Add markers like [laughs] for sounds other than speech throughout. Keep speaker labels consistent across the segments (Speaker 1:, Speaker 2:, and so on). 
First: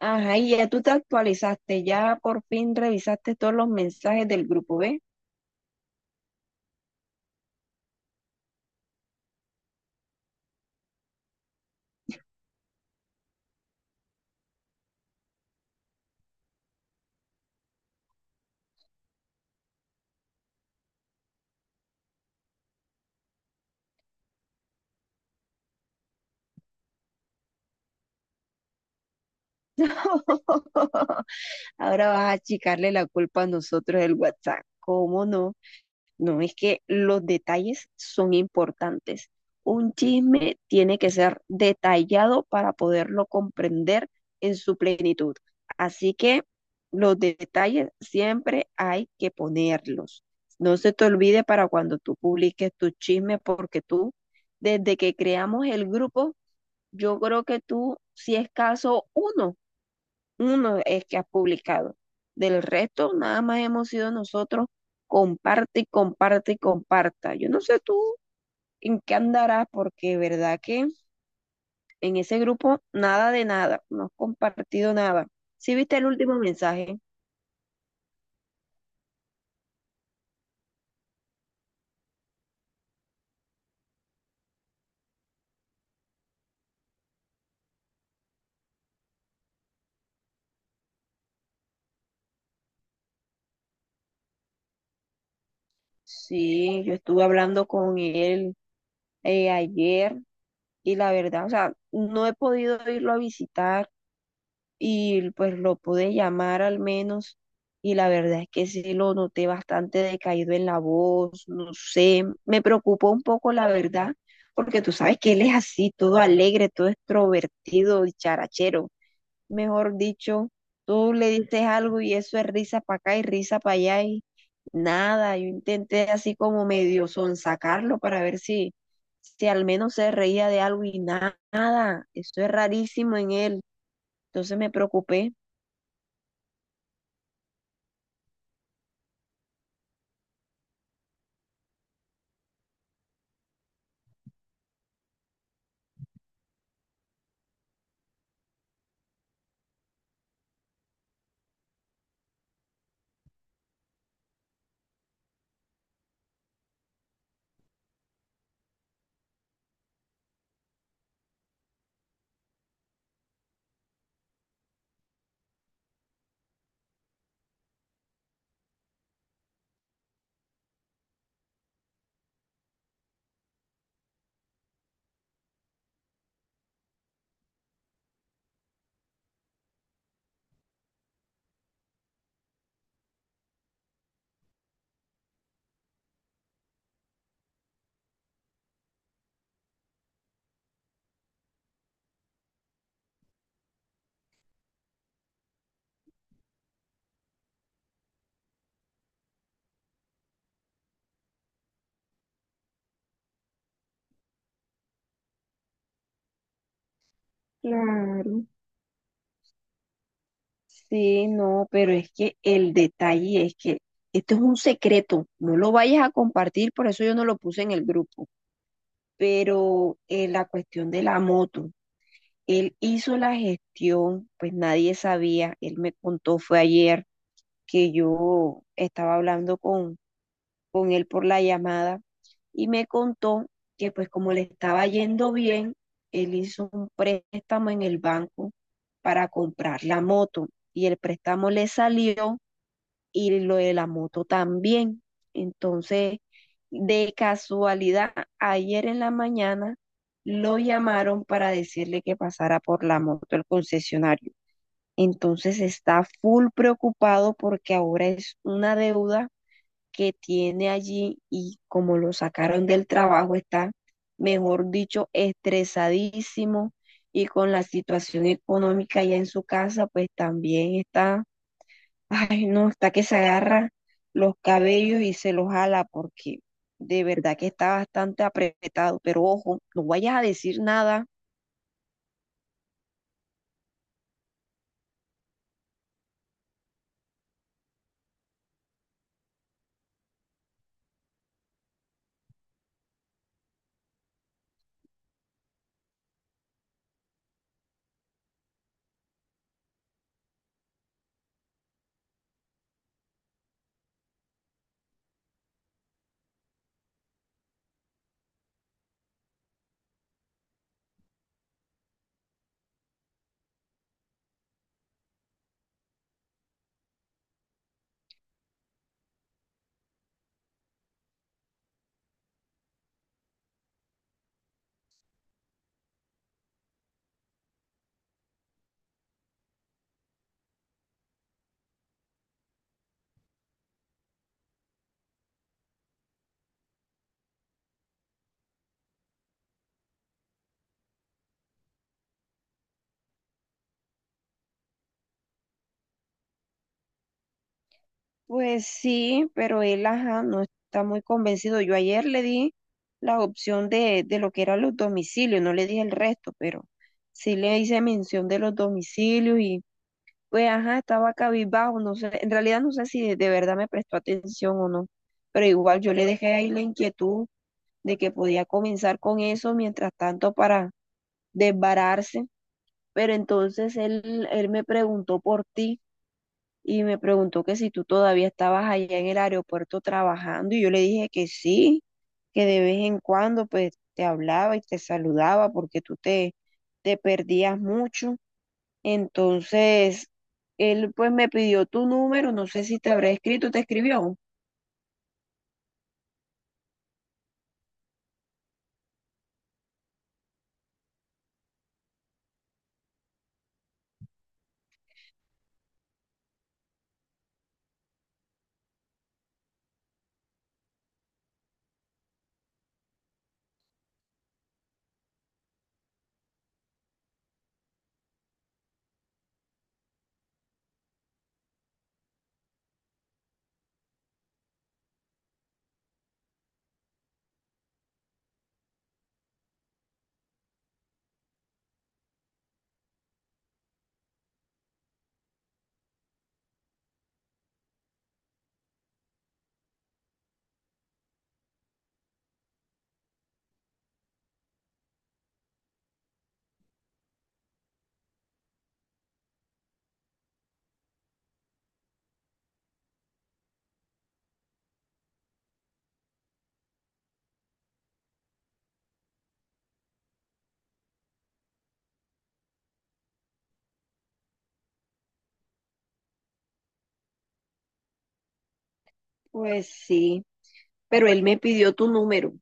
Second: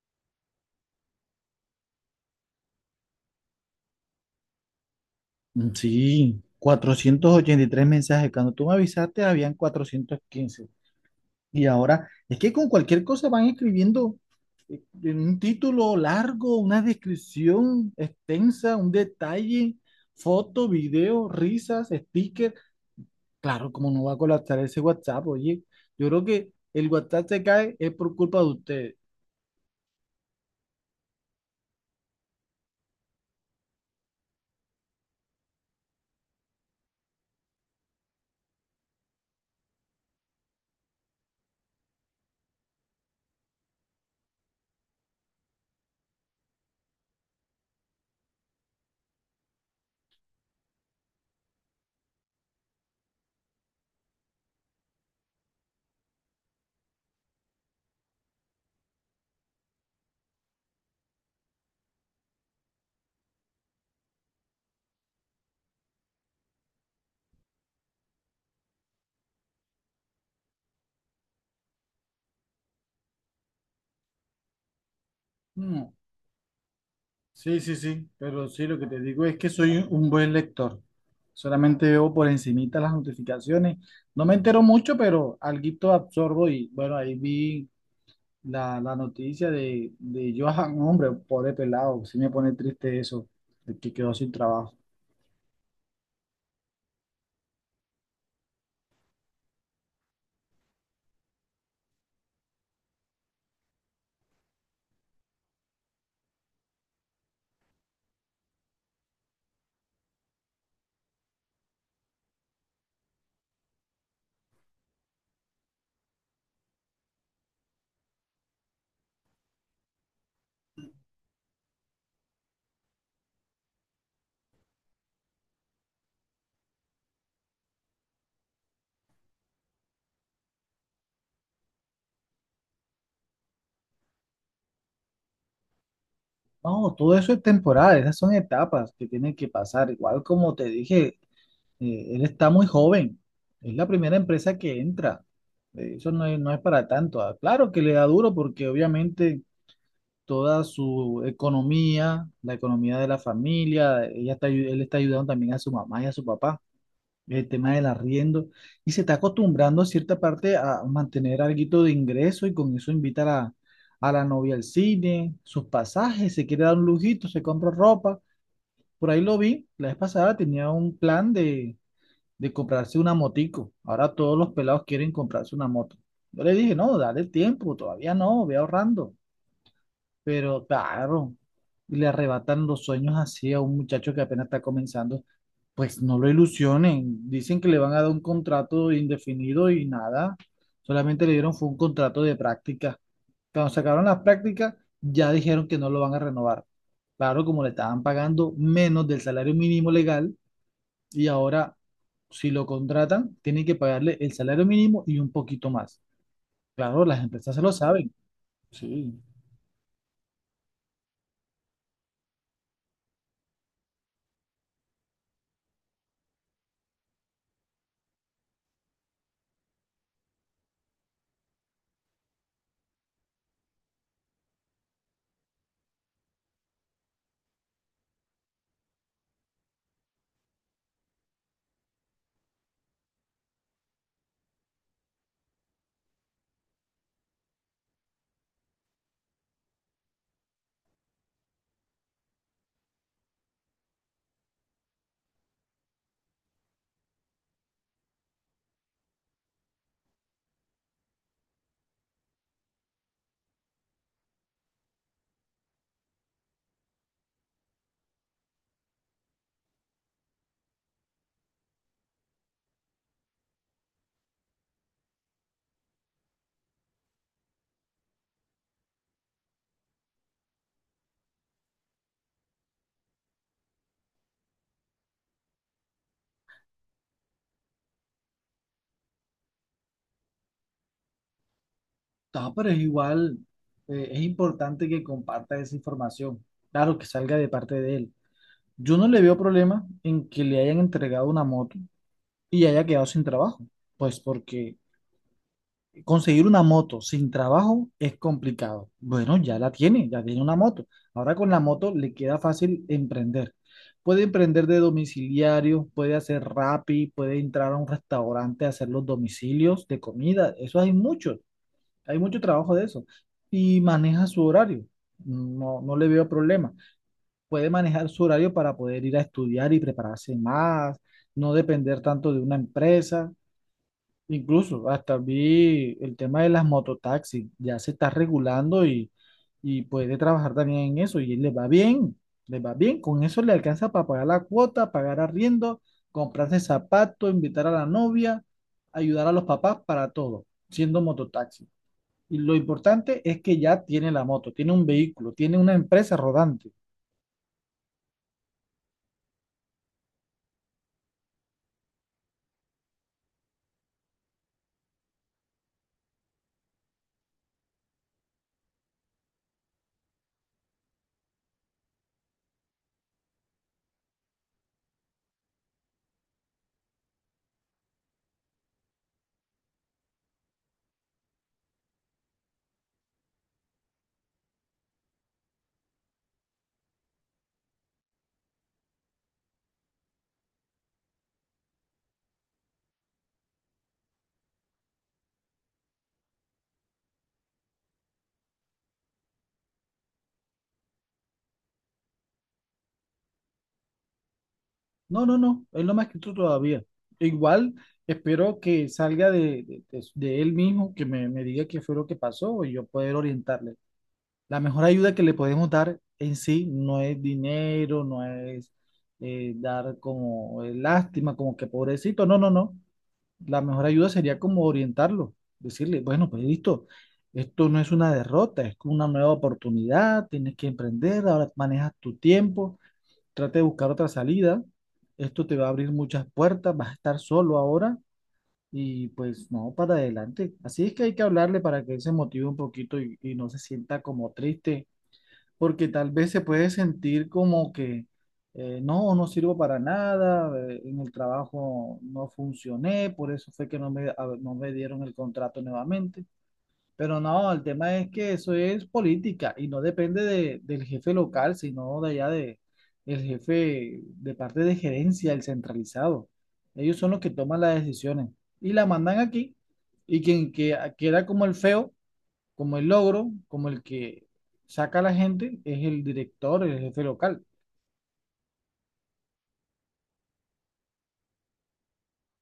Speaker 1: Ajá, y ya tú te actualizaste, ya por fin revisaste todos los mensajes del grupo, ¿ves?
Speaker 2: Sí, 483 mensajes. Cuando tú me avisaste, habían 415. Y ahora, es que con cualquier cosa van escribiendo, eh, un título largo, una descripción extensa, un detalle, foto, video, risas, sticker. Claro, como no va a colapsar ese WhatsApp, oye. Yo creo que el WhatsApp se cae es por culpa de ustedes.
Speaker 1: [laughs] Ahora vas a achicarle la culpa a nosotros del WhatsApp. ¿Cómo no? No, es que los detalles son importantes. Un chisme tiene que ser detallado para poderlo comprender en su plenitud. Así que los detalles siempre hay que ponerlos. No se te olvide para cuando tú publiques tus chismes, porque tú, desde que creamos el grupo, yo creo que tú, si es caso, uno es que has publicado. Del resto, nada más hemos sido nosotros, comparte y comparte y comparta. Yo no sé tú en qué andarás, porque verdad que en ese grupo nada de nada, no has compartido nada. ¿Sí
Speaker 2: Mm.
Speaker 1: viste el último mensaje?
Speaker 2: Sí, sí, sí, pero sí, lo que te digo es que soy un buen lector. Solamente veo por encimita las notificaciones. No me entero mucho, pero alguito absorbo y bueno, ahí vi la noticia de Johan, hombre, pobre pelado, sí me pone triste eso, de que quedó sin trabajo.
Speaker 1: Sí, yo estuve hablando con él ayer y la verdad, o sea, no he podido irlo a visitar y pues lo pude llamar al menos y la verdad es que sí lo noté bastante decaído en la voz, no sé, me preocupó un poco la verdad, porque tú sabes que él es así, todo alegre, todo extrovertido y charachero, mejor dicho, tú le dices algo y eso es risa para acá y risa para allá y nada, yo intenté así como medio sonsacarlo para ver si... Si al menos se reía de algo y nada, eso es rarísimo en él. Entonces me preocupé.
Speaker 2: No, todo eso es temporal, esas son etapas que tienen que pasar. Igual como te dije, él está muy joven, es la primera empresa que entra. Eso no es para tanto. Ah, claro que le da duro porque obviamente toda su economía, la economía de la familia, él está ayudando también a su mamá y a su papá, el tema del arriendo, y se está acostumbrando a cierta parte a mantener algo de ingreso y con eso invitar a la novia al cine, sus pasajes, se quiere dar un lujito, se compra ropa, por ahí lo vi, la vez pasada tenía un plan de comprarse una motico, ahora todos los pelados quieren comprarse una moto. Yo le dije, no, dale tiempo, todavía no, ve ahorrando. Pero claro, y le arrebatan los sueños así a un muchacho que apenas está comenzando, pues no lo ilusionen. Dicen que le van a dar un contrato indefinido y nada. Solamente le dieron fue un contrato de práctica. Cuando sacaron las prácticas, ya dijeron que no lo van a renovar. Claro, como le estaban pagando menos del salario mínimo legal y ahora si lo contratan, tienen que pagarle el salario mínimo y un poquito más. Claro, las empresas se lo saben.
Speaker 1: Claro.
Speaker 2: Sí.
Speaker 1: Sí, no, pero es que el detalle es que esto es un secreto, no lo vayas a compartir, por eso yo no lo puse en el grupo. Pero la cuestión de la moto, él hizo la gestión, pues nadie sabía, él me contó, fue ayer que yo estaba hablando con él por la llamada. Y me contó que pues como le estaba yendo bien, él hizo un préstamo en el banco para comprar la moto y el préstamo le salió y lo de la moto también. Entonces, de casualidad, ayer en la mañana lo llamaron para decirle que pasara por la moto el concesionario. Entonces está full preocupado porque ahora es una deuda que tiene allí y como lo sacaron del trabajo, está, mejor dicho, estresadísimo y con la situación económica ya en su casa, pues también está, [laughs] ay no, está que se agarra los cabellos y se los jala porque de verdad que está bastante apretado, pero ojo, no vayas a decir nada.
Speaker 2: No, pero es igual, es importante que comparta esa información. Claro, que salga de parte de él. Yo no le veo problema en que le hayan entregado una moto y haya quedado sin trabajo. Pues porque conseguir una moto sin trabajo es complicado. Bueno, ya la tiene, ya tiene una moto. Ahora con la moto le queda fácil emprender. Puede emprender de domiciliario, puede hacer Rappi, puede entrar a un restaurante a hacer los domicilios de comida. Eso hay muchos. Hay mucho trabajo de eso. Y maneja su horario. No, no le veo problema. Puede manejar su horario para poder ir a estudiar y prepararse más, no depender tanto de una empresa. Incluso hasta vi el tema de las mototaxis. Ya se está regulando y puede trabajar también en eso. Y le va bien, le va bien. Con eso le alcanza para pagar la cuota, pagar arriendo, comprarse zapatos, invitar a la novia, ayudar a los papás para todo, siendo mototaxi. Y lo importante es que ya tiene la moto, tiene un vehículo, tiene una empresa rodante.
Speaker 1: Pues sí, pero él, ajá, no está muy convencido. Yo ayer le di la opción de lo que eran los domicilios, no le dije el resto, pero sí le hice mención de los domicilios y pues, ajá, estaba cabizbajo, no sé, en realidad no sé si de verdad me prestó atención o no, pero igual yo le dejé ahí la inquietud de que podía comenzar con eso mientras tanto para desbararse, pero entonces él me preguntó por ti y me preguntó que si tú todavía estabas allá en el aeropuerto trabajando y yo le dije que sí, que de vez en cuando pues te hablaba y te saludaba porque tú te perdías mucho. Entonces, él pues me pidió tu número, no sé si te habrá escrito, ¿te escribió?
Speaker 2: No, no, no, él no me ha escrito todavía. Igual espero que salga de él mismo, que me diga qué fue lo que pasó y yo poder orientarle. La mejor ayuda que le podemos dar en sí no es dinero, no es dar como lástima, como que pobrecito, no, no, no. La mejor ayuda sería como orientarlo, decirle, bueno, pues listo, esto no es una derrota, es una nueva oportunidad, tienes que emprender, ahora manejas tu tiempo, trata de buscar otra salida, esto te va a abrir muchas puertas, vas a estar solo ahora y pues no, para adelante. Así es que hay que hablarle para que él se motive un poquito y no se sienta como triste porque tal vez se puede sentir como que no, no sirvo para nada, en el trabajo no funcioné, por eso fue que no me dieron el contrato nuevamente. Pero no, el tema es que eso es política y no depende del jefe local, sino de allá del jefe de parte de gerencia, el centralizado. Ellos son los que toman las decisiones y la mandan aquí y queda como el feo, como el logro, como el que saca a la gente, es el director, el jefe local.
Speaker 1: Pues sí. Pero él me pidió tu número.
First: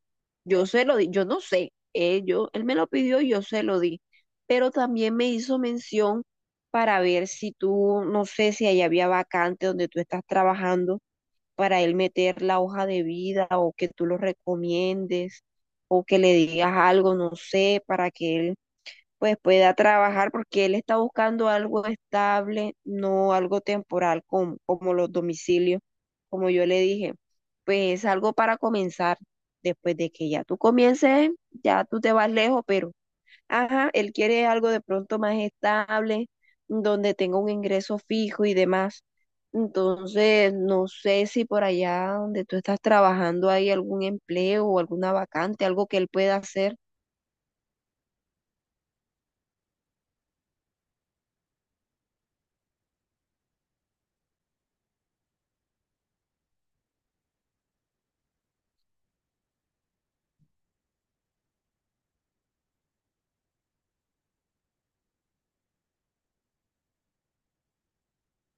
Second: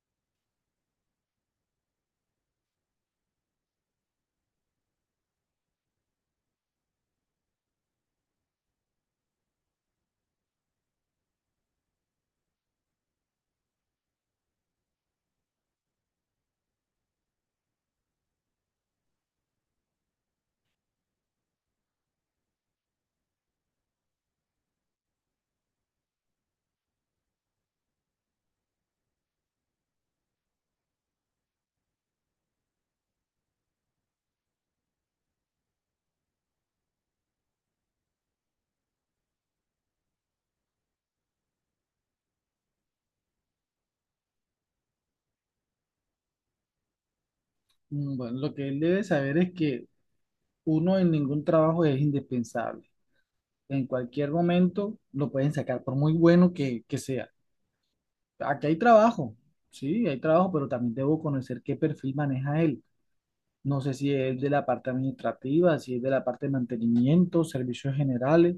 Speaker 1: Yo se lo di, yo no sé, él me lo pidió y yo se lo di, pero también me hizo mención para ver si tú, no sé si ahí había vacante donde tú estás trabajando, para él meter la hoja de vida o que tú lo recomiendes o que le digas algo, no sé, para que él pues pueda trabajar porque él está buscando algo estable, no algo temporal como los domicilios, como yo le dije, pues es algo para comenzar. Después de que ya tú comiences, ya tú te vas lejos, pero ajá, él quiere algo de pronto más estable, donde tenga un ingreso fijo y demás. Entonces, no sé si por allá donde tú estás trabajando hay algún empleo o alguna vacante, algo que él pueda hacer.
Speaker 2: Bueno, lo que él debe saber es que uno en ningún trabajo es indispensable. En cualquier momento lo pueden sacar, por muy bueno que sea. Aquí hay trabajo, sí, hay trabajo, pero también debo conocer qué perfil maneja él. No sé si es de la parte administrativa, si es de la parte de mantenimiento, servicios generales.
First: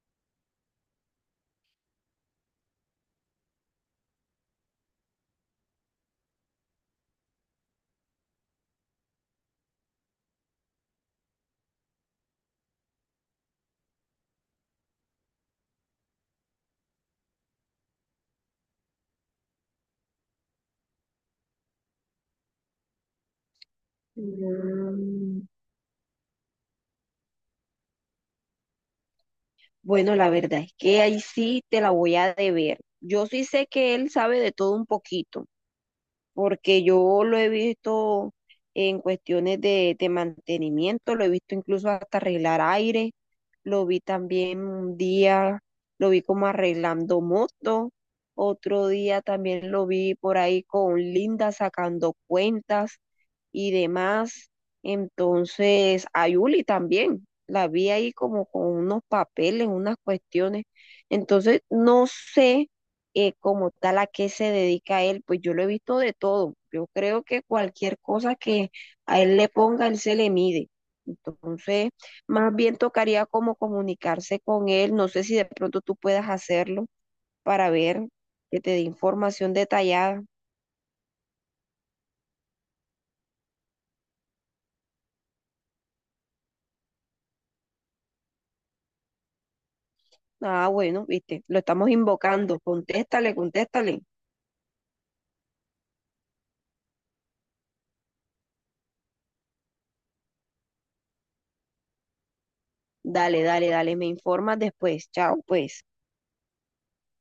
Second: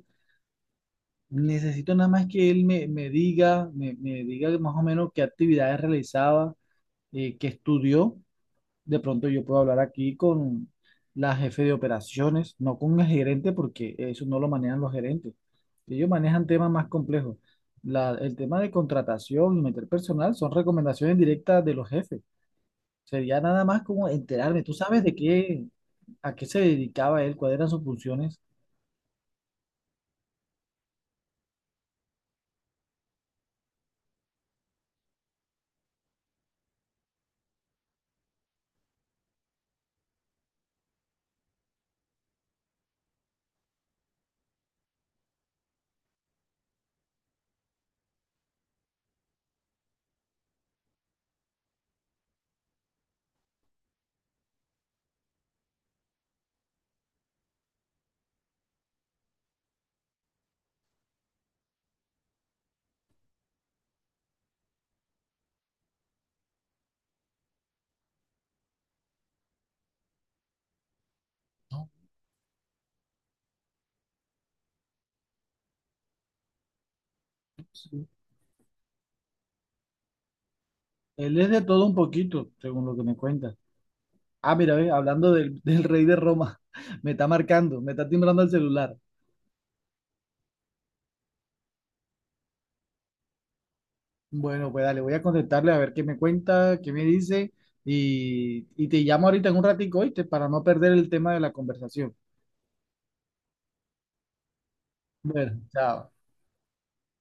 Speaker 2: Necesito nada más que él me diga, me diga más o menos qué actividades realizaba, que estudió. De pronto yo puedo hablar aquí con la jefe de operaciones, no con el gerente, porque eso no lo manejan los gerentes. Ellos manejan temas más complejos. El tema de contratación y meter personal son recomendaciones directas de los jefes. Sería nada más como enterarme. ¿Tú sabes de
Speaker 1: Mm.
Speaker 2: qué, a qué se dedicaba él, cuáles eran sus funciones?
Speaker 1: Bueno, la verdad es que ahí sí te la voy a deber. Yo sí sé que él sabe de todo un poquito, porque yo lo he visto en cuestiones de mantenimiento, lo he visto incluso hasta arreglar aire, lo vi también un día, lo vi como arreglando moto, otro día también lo vi por ahí con Linda sacando cuentas y demás. Entonces, a Yuli también, la vi ahí como con unos papeles, unas cuestiones. Entonces, no sé como tal a qué se dedica él, pues yo lo he visto de todo. Yo creo que cualquier cosa que a él le ponga, él se le mide.
Speaker 2: No,
Speaker 1: Entonces, más bien tocaría como comunicarse con él. No sé si de pronto tú puedas hacerlo para
Speaker 2: sí.
Speaker 1: ver que te dé información detallada.
Speaker 2: Él es de todo un poquito, según lo que me cuentas. Ah, mira, ve, hablando del rey de Roma, [laughs] me está marcando, me está timbrando el celular.
Speaker 1: Ah, bueno, viste, lo estamos invocando. Contéstale, contéstale.
Speaker 2: Bueno, pues dale, voy a contestarle a ver qué me cuenta, qué me dice y te llamo ahorita en un ratico, ¿oíste? Para no perder el tema de la conversación.
Speaker 1: Dale, dale, dale, me informas después. Chao,
Speaker 2: Bueno,
Speaker 1: pues.
Speaker 2: chao.